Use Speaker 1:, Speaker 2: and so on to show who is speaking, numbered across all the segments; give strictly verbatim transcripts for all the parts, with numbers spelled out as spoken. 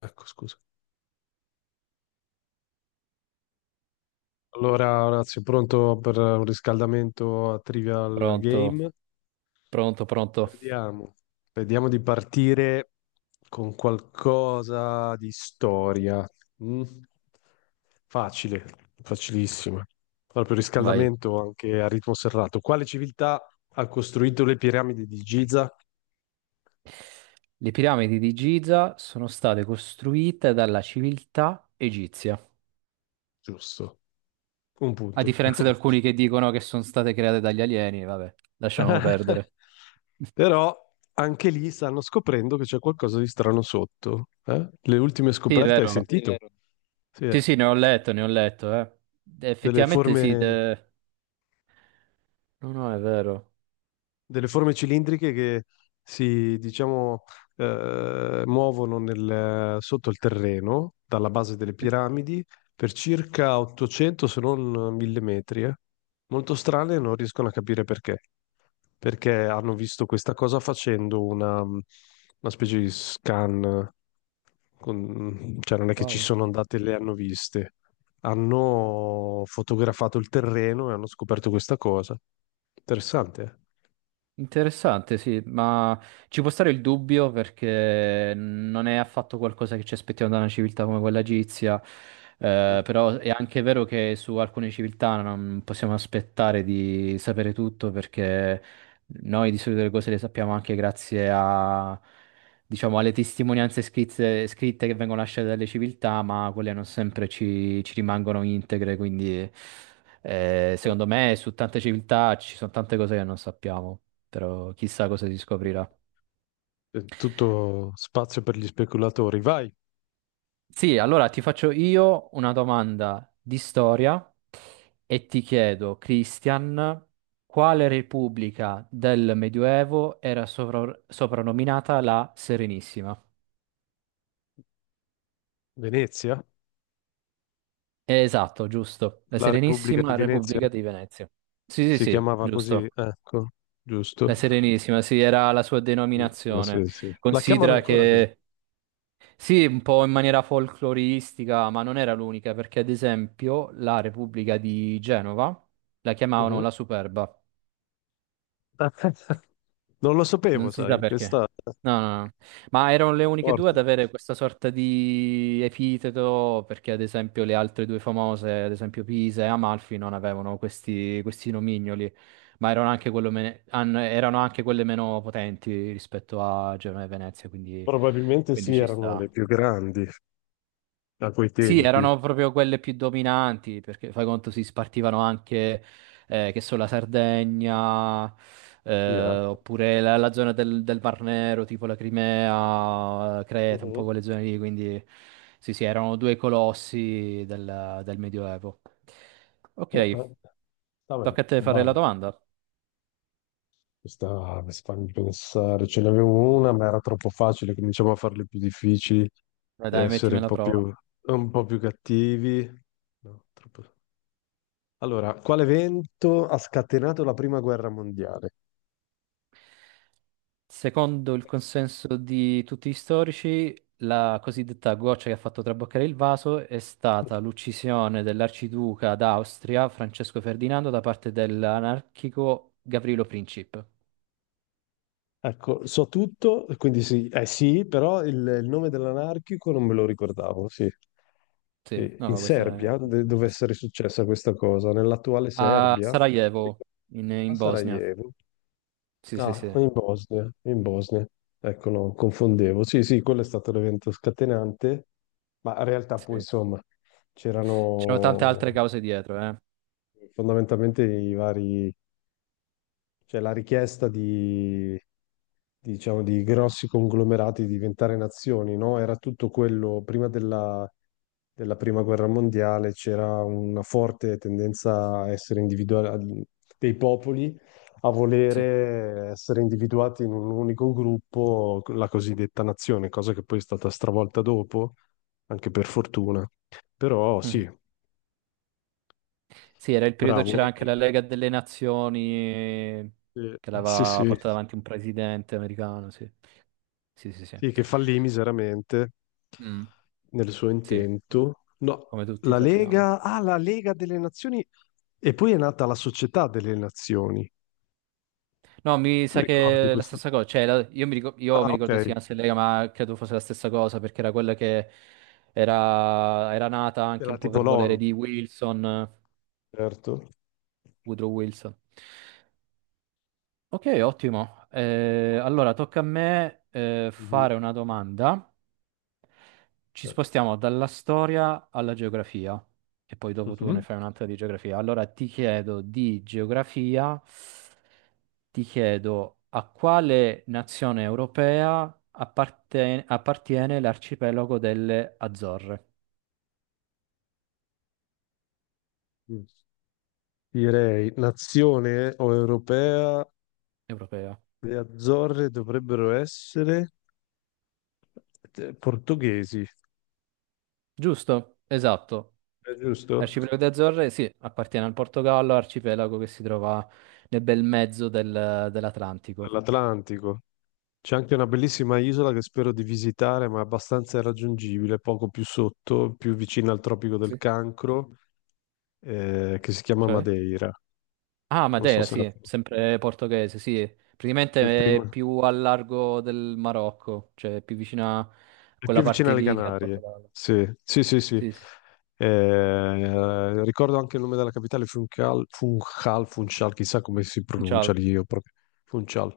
Speaker 1: Ecco, scusa. Allora, Orazio, pronto per un riscaldamento a Trivial
Speaker 2: Pronto,
Speaker 1: Game?
Speaker 2: pronto, pronto.
Speaker 1: Vediamo. Vediamo di partire con qualcosa di storia. Mm? Facile, facilissima. Proprio
Speaker 2: Vai.
Speaker 1: riscaldamento anche a ritmo serrato. Quale civiltà ha costruito le piramidi di Giza?
Speaker 2: Le piramidi di Giza sono state costruite dalla civiltà egizia,
Speaker 1: Giusto, un
Speaker 2: a
Speaker 1: punto.
Speaker 2: differenza di alcuni che dicono che sono state create dagli alieni, vabbè, lasciamo perdere.
Speaker 1: Però anche lì stanno scoprendo che c'è qualcosa di strano sotto. Eh? Le ultime
Speaker 2: Sì, è
Speaker 1: scoperte hai sì, è
Speaker 2: vero.
Speaker 1: sentito? Vero. Sì,
Speaker 2: Sì,
Speaker 1: eh.
Speaker 2: sì, ne ho letto, ne ho letto, eh.
Speaker 1: Delle
Speaker 2: Effettivamente
Speaker 1: forme.
Speaker 2: sì, eh, no, no, è vero.
Speaker 1: delle forme cilindriche che si, diciamo, eh, muovono nel- sotto il terreno, dalla base delle piramidi, per circa ottocento se non mille metri. Eh. Molto strane, e non riescono a capire perché. Perché hanno visto questa cosa facendo una, una specie di scan, con- cioè non è che ci
Speaker 2: Wow.
Speaker 1: sono andate e le hanno viste. Hanno fotografato il terreno e hanno scoperto questa cosa. Interessante,
Speaker 2: Interessante, sì, ma ci può stare il dubbio perché non è affatto qualcosa che ci aspettiamo da una civiltà come quella egizia, eh,
Speaker 1: eh?
Speaker 2: però è anche vero che su alcune civiltà non possiamo aspettare di sapere tutto perché noi di solito le cose le sappiamo anche grazie a, diciamo, alle testimonianze scritte, scritte che vengono lasciate dalle civiltà, ma quelle non sempre ci, ci rimangono integre, quindi eh,
Speaker 1: Eh,
Speaker 2: secondo me su tante civiltà ci sono tante cose che non sappiamo, però chissà cosa si scoprirà.
Speaker 1: eh, Tutto spazio per gli speculatori. Vai,
Speaker 2: Sì, allora ti faccio io una domanda di storia e ti chiedo, Christian, quale repubblica del Medioevo era sovra- soprannominata la Serenissima?
Speaker 1: Venezia,
Speaker 2: Eh, Esatto, giusto. La
Speaker 1: la Repubblica di
Speaker 2: Serenissima
Speaker 1: Venezia
Speaker 2: Repubblica di Venezia. Sì, sì,
Speaker 1: si
Speaker 2: sì,
Speaker 1: chiamava così,
Speaker 2: giusto.
Speaker 1: ecco,
Speaker 2: La
Speaker 1: giusto?
Speaker 2: Serenissima, sì, era la sua
Speaker 1: Benissimo, sì,
Speaker 2: denominazione.
Speaker 1: sì. La chiamano
Speaker 2: Considera
Speaker 1: ancora così.
Speaker 2: che sì, un po' in maniera folcloristica, ma non era l'unica, perché ad esempio la Repubblica di Genova la chiamavano
Speaker 1: Mhm.
Speaker 2: la Superba,
Speaker 1: Non lo sapevo,
Speaker 2: non si sa
Speaker 1: sai,
Speaker 2: perché.
Speaker 1: questa è
Speaker 2: No, no, no. Ma erano le uniche due ad
Speaker 1: forte.
Speaker 2: avere questa sorta di epiteto, perché ad esempio le altre due famose, ad esempio Pisa e Amalfi, non avevano questi, questi nomignoli, ma erano anche, quello me- an- erano anche quelle meno potenti rispetto a Genova e Venezia, quindi,
Speaker 1: Probabilmente
Speaker 2: quindi
Speaker 1: sì,
Speaker 2: ci
Speaker 1: erano le
Speaker 2: sta.
Speaker 1: più grandi a quei
Speaker 2: Sì,
Speaker 1: tempi.
Speaker 2: erano proprio quelle più dominanti, perché fai conto si spartivano anche, eh, che so, la Sardegna,
Speaker 1: Sì, eh.
Speaker 2: eh, oppure la, la zona del, del Mar Nero, tipo la Crimea, Creta, un po'
Speaker 1: Mhm.
Speaker 2: quelle zone lì, quindi sì, sì, erano due colossi del, del Medioevo.
Speaker 1: Eh, eh.
Speaker 2: Ok,
Speaker 1: Va bene,
Speaker 2: tocca a te fare
Speaker 1: vai.
Speaker 2: la domanda.
Speaker 1: Questa mi fa pensare, ce n'avevo una, ma era troppo facile, cominciamo a farle più difficili,
Speaker 2: Dai,
Speaker 1: e
Speaker 2: dai,
Speaker 1: essere
Speaker 2: mettimi
Speaker 1: un
Speaker 2: alla
Speaker 1: po'
Speaker 2: prova.
Speaker 1: più, un po' più cattivi. No, troppo- Allora, quale evento ha scatenato la prima guerra mondiale?
Speaker 2: Secondo il consenso di tutti gli storici, la cosiddetta goccia che ha fatto traboccare il vaso è stata l'uccisione dell'arciduca d'Austria Francesco Ferdinando da parte dell'anarchico Gavrilo Princip.
Speaker 1: Ecco, so tutto, quindi sì, eh sì, però il, il nome dell'anarchico non me lo ricordavo, sì.
Speaker 2: Sì,
Speaker 1: Sì,
Speaker 2: no,
Speaker 1: in
Speaker 2: ma questo è
Speaker 1: Serbia de-
Speaker 2: molto
Speaker 1: dove
Speaker 2: complesso.
Speaker 1: essere successa questa cosa, nell'attuale
Speaker 2: A
Speaker 1: Serbia,
Speaker 2: Sarajevo, in,
Speaker 1: a
Speaker 2: in Bosnia.
Speaker 1: Sarajevo.
Speaker 2: Sì, sì,
Speaker 1: Ah,
Speaker 2: sì.
Speaker 1: in Bosnia, in Bosnia. Ecco, no, confondevo. Sì, sì, quello è stato l'evento scatenante. Ma in realtà poi
Speaker 2: Sì.
Speaker 1: insomma
Speaker 2: C'erano tante
Speaker 1: c'erano
Speaker 2: altre cause dietro, eh.
Speaker 1: fondamentalmente i vari, cioè la richiesta di, diciamo, di grossi conglomerati di diventare nazioni, no? Era tutto quello, prima della, della prima guerra mondiale c'era una forte tendenza a essere individuali, dei popoli a
Speaker 2: Sì.
Speaker 1: volere essere individuati in un unico gruppo, la cosiddetta nazione, cosa che poi è stata stravolta dopo, anche per fortuna. Però sì,
Speaker 2: Mhm. Sì, era
Speaker 1: sì,
Speaker 2: il periodo,
Speaker 1: bravo.
Speaker 2: c'era anche la Lega delle Nazioni
Speaker 1: Eh,
Speaker 2: che
Speaker 1: Sì,
Speaker 2: l'aveva
Speaker 1: sì,
Speaker 2: portata avanti un presidente americano, sì. Sì, sì, sì.
Speaker 1: sì, che fallì miseramente
Speaker 2: Mm,
Speaker 1: nel suo
Speaker 2: sì, com-
Speaker 1: intento. No,
Speaker 2: come tutti
Speaker 1: la
Speaker 2: sappiamo.
Speaker 1: Lega, ah, la Lega delle Nazioni e poi è nata la Società delle Nazioni.
Speaker 2: No, mi
Speaker 1: Tu
Speaker 2: sa
Speaker 1: ricordi
Speaker 2: che è la
Speaker 1: questo?
Speaker 2: stessa cosa. Cioè, la- io, mi ricor- io
Speaker 1: Ah,
Speaker 2: mi
Speaker 1: ok,
Speaker 2: ricordo che si chiamasse Lega, ma credo fosse la stessa cosa, perché era quella che era, era nata anche
Speaker 1: era
Speaker 2: un po'
Speaker 1: tipo
Speaker 2: per volere
Speaker 1: l'ONU.
Speaker 2: di Wilson, eh,
Speaker 1: Certo.
Speaker 2: Woodrow Wilson. Ok, ottimo. Eh, allora, tocca a me, eh,
Speaker 1: Mhm.
Speaker 2: fare una domanda. Ci
Speaker 1: Eh,
Speaker 2: spostiamo dalla storia alla geografia e poi dopo tu
Speaker 1: mhm.
Speaker 2: ne fai un'altra di geografia. Allora ti chiedo di geografia, ti chiedo a quale nazione europea apparten- appartiene l'arcipelago delle Azzorre
Speaker 1: Mm. Direi, nazione o europea,
Speaker 2: europea.
Speaker 1: le Azzorre dovrebbero essere eh, portoghesi,
Speaker 2: Giusto? Esatto.
Speaker 1: è giusto?
Speaker 2: L'arcipelago delle Azzorre, sì, appartiene al Portogallo, arcipelago che si trova nel bel mezzo del- dell'Atlantico.
Speaker 1: Dell'Atlantico. C'è anche una bellissima isola che spero di visitare, ma è abbastanza irraggiungibile, poco più sotto, più vicina al Tropico del
Speaker 2: Sì.
Speaker 1: Cancro, eh, che si chiama
Speaker 2: Cioè?
Speaker 1: Madeira.
Speaker 2: Ah,
Speaker 1: Non so
Speaker 2: Madeira,
Speaker 1: se la
Speaker 2: sì, sempre portoghese, sì.
Speaker 1: è
Speaker 2: Praticamente è
Speaker 1: prima-
Speaker 2: più al largo del Marocco, cioè più vicina a
Speaker 1: è più
Speaker 2: quella
Speaker 1: vicina
Speaker 2: parte
Speaker 1: alle
Speaker 2: lì che al
Speaker 1: Canarie.
Speaker 2: Portogallo.
Speaker 1: Sì, sì, sì, sì.
Speaker 2: Sì, sì, sì.
Speaker 1: Eh, ricordo anche il nome della capitale, Funchal, Funchal, Funchal, chissà come si pronuncia
Speaker 2: Funchal,
Speaker 1: lì, io proprio. Funchal.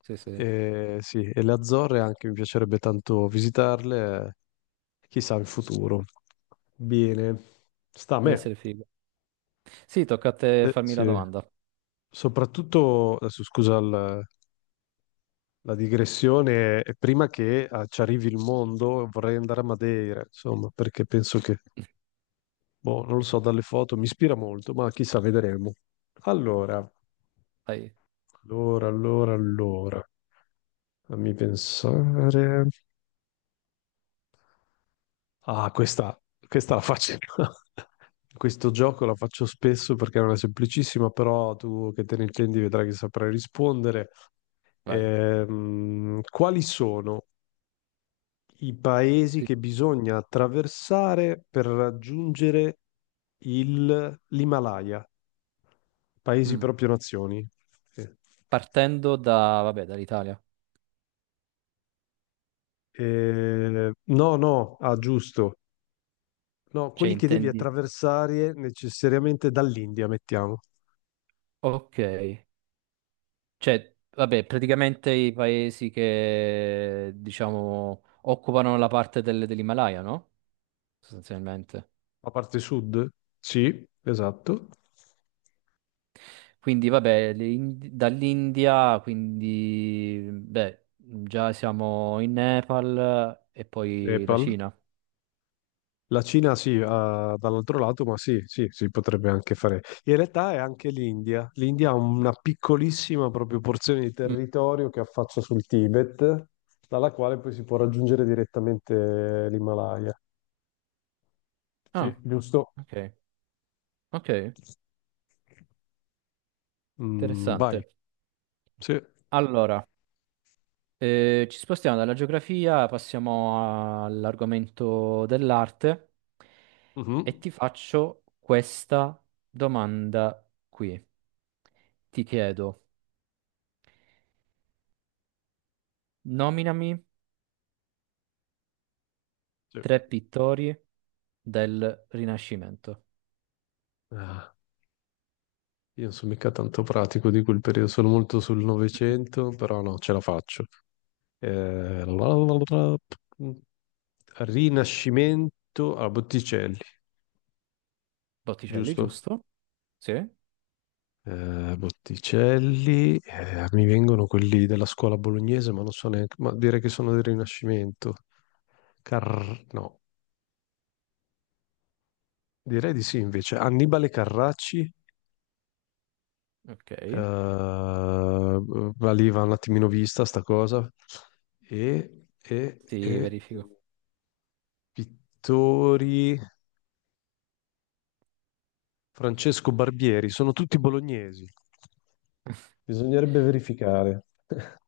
Speaker 2: sì, sì, sì,
Speaker 1: E, sì, e le Azzorre anche mi piacerebbe tanto visitarle, eh, chissà in futuro. Bene, sta a
Speaker 2: deve
Speaker 1: me.
Speaker 2: essere figo. Sì, tocca a te
Speaker 1: Eh,
Speaker 2: farmi la
Speaker 1: sì.
Speaker 2: domanda.
Speaker 1: Soprattutto, adesso scusa il- la digressione, eh, prima che eh, ci arrivi il mondo vorrei andare a Madeira, insomma, perché penso che, boh, non lo so, dalle foto mi ispira molto, ma chissà, vedremo. Allora,
Speaker 2: Vai,
Speaker 1: allora, allora, allora, fammi pensare. Ah, questa, questa la faccio. Questo gioco la faccio spesso perché è una semplicissima, però tu che te ne intendi vedrai che saprai rispondere.
Speaker 2: vai.
Speaker 1: Ehm, quali sono i paesi
Speaker 2: Sì.
Speaker 1: che bisogna attraversare per raggiungere il- l'Himalaya? Paesi
Speaker 2: Mm.
Speaker 1: proprio nazioni. Sì.
Speaker 2: Partendo da, vabbè, dall'Italia.
Speaker 1: Eh, no, no, ah, giusto. No,
Speaker 2: Cioè,
Speaker 1: quelli che devi
Speaker 2: intendi?
Speaker 1: attraversare necessariamente dall'India, mettiamo.
Speaker 2: Ok. Cioè, vabbè, praticamente i paesi che, diciamo, occupano la parte del- dell'Himalaya, no? Sostanzialmente.
Speaker 1: La parte sud? Sì, esatto.
Speaker 2: Quindi vabbè, l'In- dall'India, quindi beh, già siamo in Nepal e poi la
Speaker 1: Nepal.
Speaker 2: Cina.
Speaker 1: La Cina sì, ah, dall'altro lato, ma sì, sì, si potrebbe anche fare. In realtà è anche l'India. L'India ha una piccolissima proprio porzione di
Speaker 2: Mm.
Speaker 1: territorio che affaccia sul Tibet, dalla quale poi si può raggiungere direttamente l'Himalaya. Sì,
Speaker 2: Ah,
Speaker 1: giusto.
Speaker 2: ok, ok,
Speaker 1: Mm, vai.
Speaker 2: interessante.
Speaker 1: Sì.
Speaker 2: Allora, eh, ci spostiamo dalla geografia, passiamo all'argomento dell'arte e
Speaker 1: Mhm.
Speaker 2: ti faccio questa domanda qui. Ti chiedo, nominami
Speaker 1: Sì.
Speaker 2: tre pittori del Rinascimento.
Speaker 1: Ah, io non sono mica tanto pratico di quel periodo, sono molto sul Novecento, però no, ce la faccio. Eh, la- la- la- la- Rinascimento a Botticelli,
Speaker 2: Botticelli,
Speaker 1: giusto?
Speaker 2: giusto? Sì,
Speaker 1: Eh, Botticelli, eh, mi vengono quelli della scuola bolognese, ma non so neanche, ma direi che sono del Rinascimento. Car- no, direi di sì invece. Annibale Carracci, eh,
Speaker 2: ok.
Speaker 1: valiva un attimino vista sta cosa, e, e,
Speaker 2: Sì,
Speaker 1: e
Speaker 2: verifico.
Speaker 1: pittori Francesco Barbieri, sono tutti bolognesi. Bisognerebbe verificare.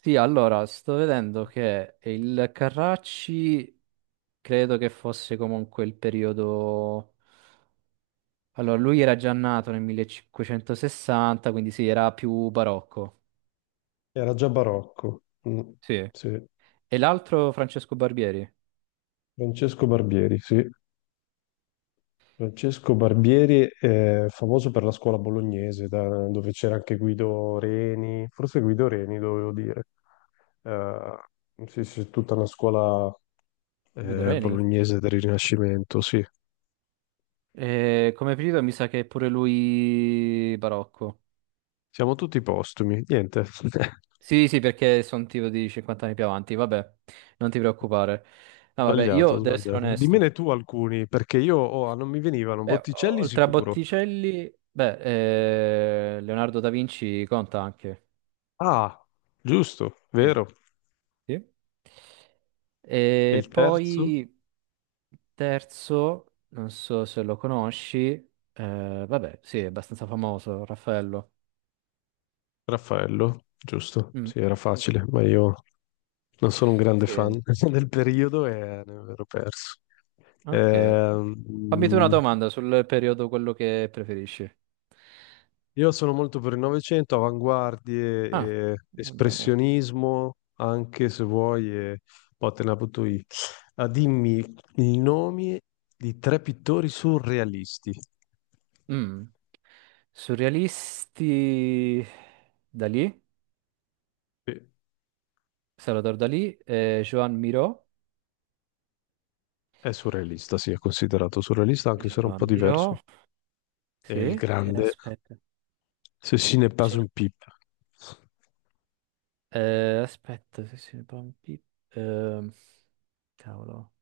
Speaker 2: Sì, allora, sto vedendo che il Carracci credo che fosse comunque il periodo... Allora, lui era già nato nel millecinquecentosessanta, quindi sì, era più barocco.
Speaker 1: Era già barocco. Mm,
Speaker 2: Sì.
Speaker 1: sì.
Speaker 2: E l'altro Francesco Barbieri,
Speaker 1: Francesco Barbieri, sì. Francesco Barbieri è famoso per la scuola bolognese, da- dove c'era anche Guido Reni, forse Guido Reni dovevo dire. Eh, sì, sì, tutta una scuola
Speaker 2: Guido
Speaker 1: eh,
Speaker 2: Reni?
Speaker 1: bolognese del Rinascimento, sì.
Speaker 2: Eh, come periodo mi sa che è pure lui barocco.
Speaker 1: Siamo tutti postumi, niente.
Speaker 2: Sì, sì, perché sono tipo di cinquanta anni più avanti, vabbè, non ti preoccupare. No, vabbè,
Speaker 1: Sbagliato,
Speaker 2: io devo essere
Speaker 1: sbagliato.
Speaker 2: onesto.
Speaker 1: Dimmene tu alcuni, perché io oh, ah, non mi venivano.
Speaker 2: Beh,
Speaker 1: Botticelli
Speaker 2: oltre a
Speaker 1: sicuro.
Speaker 2: Botticelli, beh, eh, Leonardo da Vinci conta anche.
Speaker 1: Ah, giusto,
Speaker 2: Sì,
Speaker 1: vero.
Speaker 2: sì.
Speaker 1: E il
Speaker 2: E
Speaker 1: terzo?
Speaker 2: poi terzo, non so se lo conosci, eh, vabbè, sì, è abbastanza famoso, Raffaello.
Speaker 1: Raffaello, giusto?
Speaker 2: Mm.
Speaker 1: Sì, era facile, ma io non sono un grande
Speaker 2: Sì,
Speaker 1: fan del periodo e ne ero perso.
Speaker 2: ok. Fammi tu una
Speaker 1: Ehm,
Speaker 2: domanda sul periodo quello che preferisci.
Speaker 1: io sono molto per il Novecento,
Speaker 2: Ah,
Speaker 1: avanguardie, e
Speaker 2: va bene.
Speaker 1: espressionismo, anche se vuoi, e poi te la butto io. Ah, dimmi i nomi di tre pittori surrealisti.
Speaker 2: Mm. Surrealisti Dalì,
Speaker 1: Sì,
Speaker 2: Salvador Dalì, eh, Joan Miró.
Speaker 1: è surrealista, sì, è considerato surrealista, anche se era un po'
Speaker 2: Vampiro.
Speaker 1: diverso. È
Speaker 2: Sì,
Speaker 1: il
Speaker 2: eh,
Speaker 1: grande
Speaker 2: aspetta.
Speaker 1: Ceci n'est pas
Speaker 2: Cer-
Speaker 1: une pipe.
Speaker 2: eh, aspetta, se si vampi- ehm, cavolo.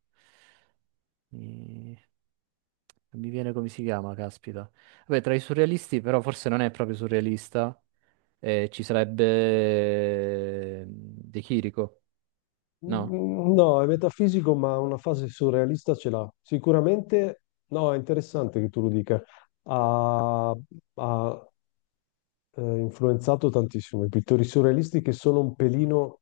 Speaker 2: Mi... non mi viene come si chiama, caspita. Vabbè, tra i surrealisti, però forse non è proprio surrealista, eh, ci sarebbe, eh, De Chirico, no?
Speaker 1: Mm, no, è metafisico, ma una fase surrealista ce l'ha. Sicuramente, no, è interessante che tu lo dica. Ha, ha, eh, influenzato tantissimo i pittori surrealisti che sono un pelino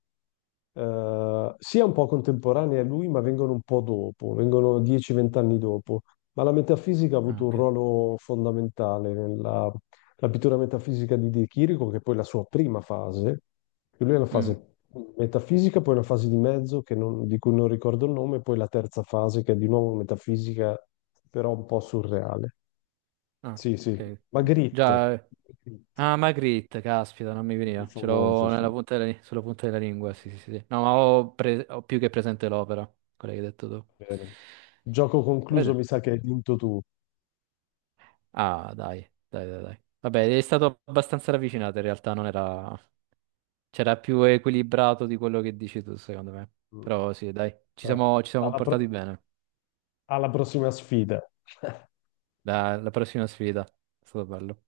Speaker 1: eh, sia un po' contemporanei a lui, ma vengono un po' dopo, vengono dieci venti anni dopo. Ma la metafisica ha
Speaker 2: Ah,
Speaker 1: avuto un
Speaker 2: ok.
Speaker 1: ruolo fondamentale nella la pittura metafisica di De Chirico, che è poi la sua prima fase, che lui è una
Speaker 2: Mm,
Speaker 1: fase metafisica, poi una fase di mezzo che non- di cui non ricordo il nome, poi la terza fase che è di nuovo metafisica, però un po' surreale.
Speaker 2: ah,
Speaker 1: Sì, sì.
Speaker 2: ok. Quindi
Speaker 1: Magritte,
Speaker 2: già.
Speaker 1: Magritte,
Speaker 2: Ah, Magritte, caspita, non mi
Speaker 1: il più
Speaker 2: veniva. Ce
Speaker 1: famoso,
Speaker 2: l'ho
Speaker 1: sì.
Speaker 2: nella punta della, sulla punta della lingua, sì, sì, sì, sì. No, ma ho, pre- ho più che presente l'opera, quella che hai detto tu.
Speaker 1: Bene. Gioco concluso,
Speaker 2: Guarda.
Speaker 1: mi sa che hai vinto tu.
Speaker 2: Ah, dai, dai, dai, dai. Vabbè, è stato abbastanza ravvicinato, in realtà non era... C'era più equilibrato di quello che dici tu, secondo me.
Speaker 1: Mm.
Speaker 2: Però sì, dai, ci
Speaker 1: Eh,
Speaker 2: siamo, ci siamo
Speaker 1: Alla,
Speaker 2: comportati
Speaker 1: pro-
Speaker 2: bene.
Speaker 1: alla prossima sfida.
Speaker 2: La, la prossima sfida, è stato bello.